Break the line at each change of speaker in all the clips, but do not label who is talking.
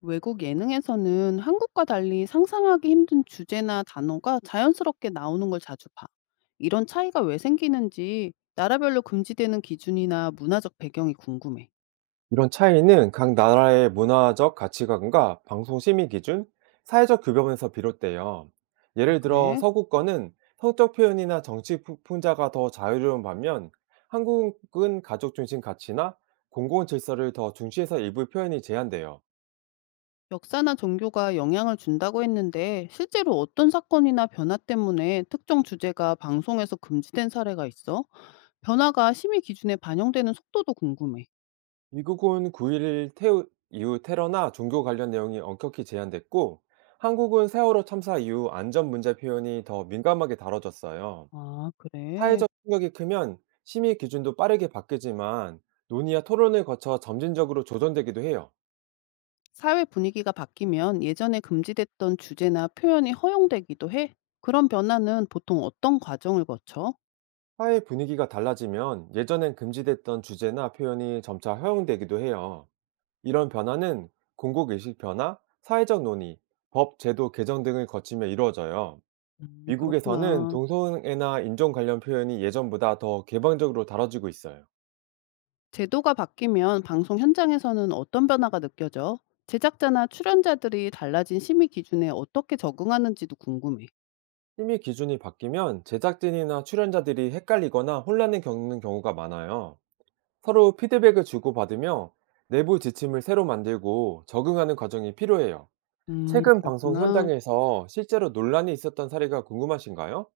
외국 예능에서는 한국과 달리 상상하기 힘든 주제나 단어가 자연스럽게 나오는 걸 자주 봐. 이런 차이가 왜 생기는지 나라별로 금지되는 기준이나 문화적 배경이 궁금해.
이런 차이는 각 나라의 문화적 가치관과 방송 심의 기준, 사회적 규범에서 비롯돼요.
아,
예를 들어
그래?
서구권은 성적 표현이나 정치 풍자가 더 자유로운 반면 한국은 가족 중심 가치나 공공 질서를 더 중시해서 일부 표현이 제한돼요.
역사나 종교가 영향을 준다고 했는데 실제로 어떤 사건이나 변화 때문에 특정 주제가 방송에서 금지된 사례가 있어? 변화가 심의 기준에 반영되는 속도도 궁금해.
미국은 9.11 이후 테러나 종교 관련 내용이 엄격히 제한됐고 한국은 세월호 참사 이후 안전 문제 표현이 더 민감하게 다뤄졌어요.
아, 그래.
사회적 충격이 크면 심의 기준도 빠르게 바뀌지만 논의와 토론을 거쳐 점진적으로 조정되기도 해요.
사회 분위기가 바뀌면 예전에 금지됐던 주제나 표현이 허용되기도 해. 그런 변화는 보통 어떤 과정을 거쳐?
사회 분위기가 달라지면 예전엔 금지됐던 주제나 표현이 점차 허용되기도 해요. 이런 변화는 공공의식 변화, 사회적 논의, 법, 제도 개정 등을 거치며 이루어져요. 미국에서는
그렇구나.
동성애나 인종 관련 표현이 예전보다 더 개방적으로 다뤄지고 있어요.
제도가 바뀌면 방송 현장에서는 어떤 변화가 느껴져? 제작자나 출연자들이 달라진 심의 기준에 어떻게 적응하는지도 궁금해.
심의 기준이 바뀌면 제작진이나 출연자들이 헷갈리거나 혼란을 겪는 경우가 많아요. 서로 피드백을 주고받으며 내부 지침을 새로 만들고 적응하는 과정이 필요해요. 최근 방송
그렇구나.
현장에서 실제로 논란이 있었던 사례가 궁금하신가요?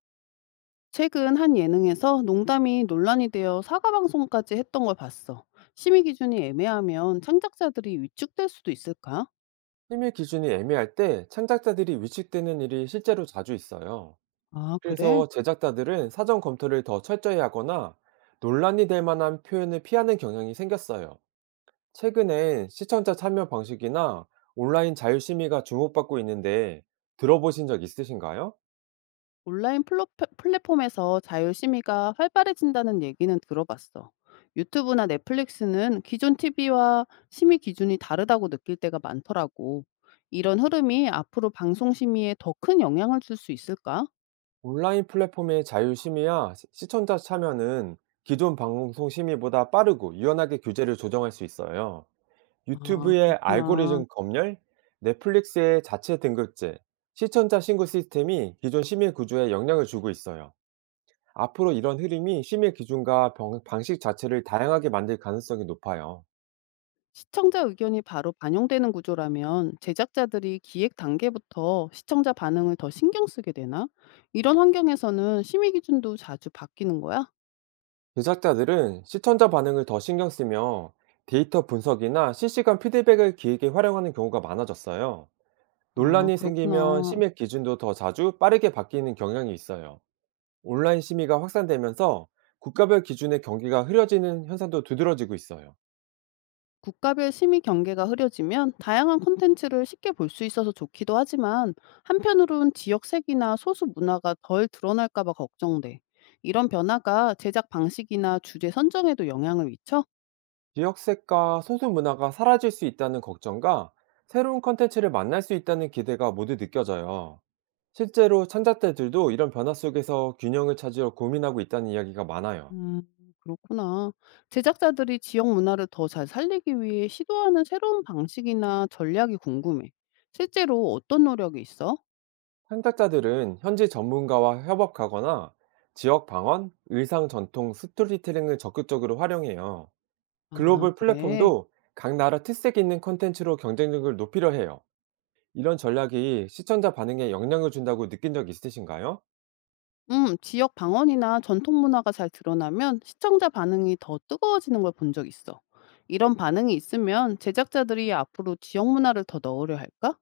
최근 한 예능에서 농담이 논란이 되어 사과 방송까지 했던 걸 봤어. 심의 기준이 애매하면 창작자들이 위축될 수도 있을까?
심의 기준이 애매할 때 창작자들이 위축되는 일이 실제로 자주 있어요.
아, 그래?
그래서 제작자들은 사전 검토를 더 철저히 하거나 논란이 될 만한 표현을 피하는 경향이 생겼어요. 최근엔 시청자 참여 방식이나 온라인 자유심의가 주목받고 있는데 들어보신 적 있으신가요?
온라인 플로 플랫폼에서 자율심의가 활발해진다는 얘기는 들어봤어. 유튜브나 넷플릭스는 기존 TV와 심의 기준이 다르다고 느낄 때가 많더라고. 이런 흐름이 앞으로 방송 심의에 더 큰 영향을 줄 수 있을까?
온라인 플랫폼의 자유 심의와 시청자 참여는 기존 방송 심의보다 빠르고 유연하게 규제를 조정할 수 있어요.
아,
유튜브의
그렇구나.
알고리즘 검열, 넷플릭스의 자체 등급제, 시청자 신고 시스템이 기존 심의 구조에 영향을 주고 있어요. 앞으로 이런 흐름이 심의 기준과 방식 자체를 다양하게 만들 가능성이 높아요.
시청자 의견이 바로 반영되는 구조라면 제작자들이 기획 단계부터 시청자 반응을 더 신경 쓰게 되나? 이런 환경에서는 심의 기준도 자주 바뀌는 거야?
제작자들은 시청자 반응을 더 신경 쓰며 데이터 분석이나 실시간 피드백을 기획에 활용하는 경우가 많아졌어요.
아,
논란이 생기면
그렇구나.
심의 기준도 더 자주 빠르게 바뀌는 경향이 있어요. 온라인 심의가 확산되면서 국가별 기준의 경기가 흐려지는 현상도 두드러지고 있어요.
국가별 심의 경계가 흐려지면 다양한 콘텐츠를 쉽게 볼 수 있어서 좋기도 하지만 한편으론 지역색이나 소수 문화가 덜 드러날까봐 걱정돼. 이런 변화가 제작 방식이나 주제 선정에도 영향을 미쳐?
지역색과 소수 문화가 사라질 수 있다는 걱정과 새로운 컨텐츠를 만날 수 있다는 기대가 모두 느껴져요. 실제로 창작자들도 이런 변화 속에서 균형을 찾으려 고민하고 있다는 이야기가 많아요.
음, 그렇구나. 제작자들이 지역 문화를 더 잘 살리기 위해 시도하는 새로운 방식이나 전략이 궁금해. 실제로 어떤 노력이 있어?
창작자들은 현지 전문가와 협업하거나 지역 방언, 의상 전통, 스토리텔링을 적극적으로 활용해요.
아,
글로벌
그래.
플랫폼도 각 나라 특색 있는 콘텐츠로 경쟁력을 높이려 해요. 이런 전략이 시청자 반응에 영향을 준다고 느낀 적 있으신가요?
지역 방언이나 전통 문화가 잘 드러나면 시청자 반응이 더 뜨거워지는 걸 본 적 있어. 이런 반응이 있으면 제작자들이 앞으로 지역 문화를 더 넣으려 할까?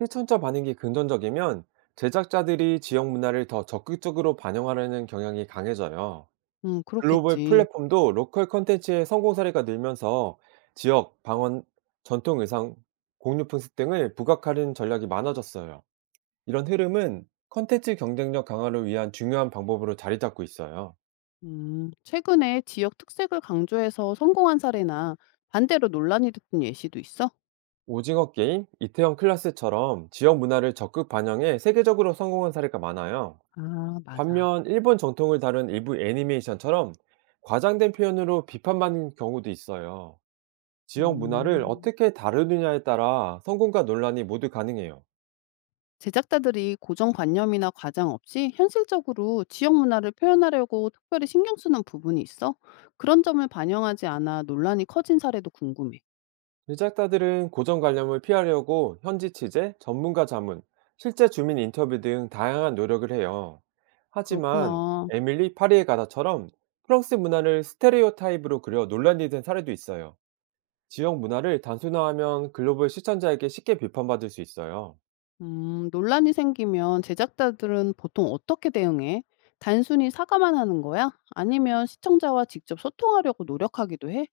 시청자 반응이 긍정적이면 제작자들이 지역 문화를 더 적극적으로 반영하려는 경향이 강해져요. 글로벌
그렇겠지.
플랫폼도 로컬 콘텐츠의 성공 사례가 늘면서 지역, 방언, 전통 의상, 공유품습 등을 부각하는 전략이 많아졌어요. 이런 흐름은 콘텐츠 경쟁력 강화를 위한 중요한 방법으로 자리 잡고 있어요.
최근에 지역 특색을 강조해서 성공한 사례나 반대로 논란이 됐던 예시도 있어?
오징어 게임, 이태원 클라스처럼 지역 문화를 적극 반영해 세계적으로 성공한 사례가 많아요.
아, 맞아.
반면 일본 정통을 다룬 일부 애니메이션처럼 과장된 표현으로 비판받는 경우도 있어요. 지역 문화를
음.
어떻게 다루느냐에 따라 성공과 논란이 모두 가능해요.
제작자들이 고정관념이나 과장 없이 현실적으로 지역 문화를 표현하려고 특별히 신경 쓰는 부분이 있어? 그런 점을 반영하지 않아 논란이 커진 사례도 궁금해.
제작자들은 고정관념을 피하려고 현지 취재, 전문가 자문, 실제 주민 인터뷰 등 다양한 노력을 해요. 하지만
그렇구나.
에밀리 파리의 가다처럼 프랑스 문화를 스테레오 타입으로 그려 논란이 된 사례도 있어요. 지역 문화를 단순화하면 글로벌 시청자에게 쉽게 비판받을 수 있어요.
논란이 생기면 제작자들은 보통 어떻게 대응해? 단순히 사과만 하는 거야? 아니면 시청자와 직접 소통하려고 노력하기도 해?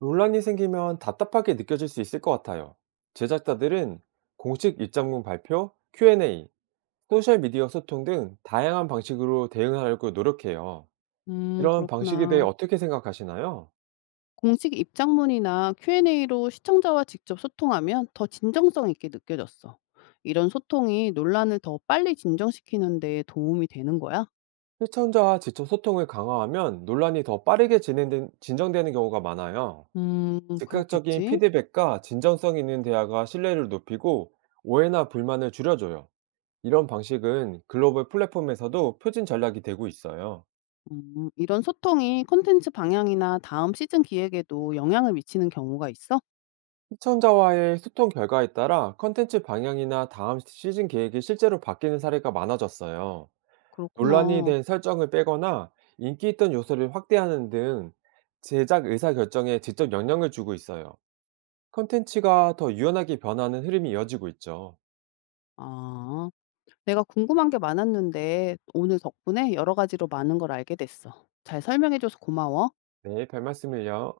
논란이 생기면 답답하게 느껴질 수 있을 것 같아요. 제작자들은 공식 입장문 발표, Q&A, 소셜미디어 소통 등 다양한 방식으로 대응하려고 노력해요. 이런 방식에 대해
그렇구나.
어떻게 생각하시나요?
공식 입장문이나 Q&A로 시청자와 직접 소통하면 더 진정성 있게 느껴졌어. 이런 소통이 논란을 더 빨리 진정시키는 데 도움이 되는 거야?
시청자와 직접 소통을 강화하면 논란이 더 빠르게 진정되는 경우가 많아요.
음,
즉각적인
그렇겠지.
피드백과 진정성 있는 대화가 신뢰를 높이고 오해나 불만을 줄여줘요. 이런 방식은 글로벌 플랫폼에서도 표준 전략이 되고 있어요.
이런 소통이 콘텐츠 방향이나 다음 시즌 기획에도 영향을 미치는 경우가 있어?
시청자와의 소통 결과에 따라 컨텐츠 방향이나 다음 시즌 계획이 실제로 바뀌는 사례가 많아졌어요. 논란이
그렇구나.
된 설정을 빼거나 인기 있던 요소를 확대하는 등 제작 의사 결정에 직접 영향을 주고 있어요. 콘텐츠가 더 유연하게 변하는 흐름이 이어지고 있죠.
아, 내가 궁금한 게 많았는데 오늘 덕분에 여러 가지로 많은 걸 알게 됐어. 잘 설명해줘서 고마워.
네, 별 말씀을요.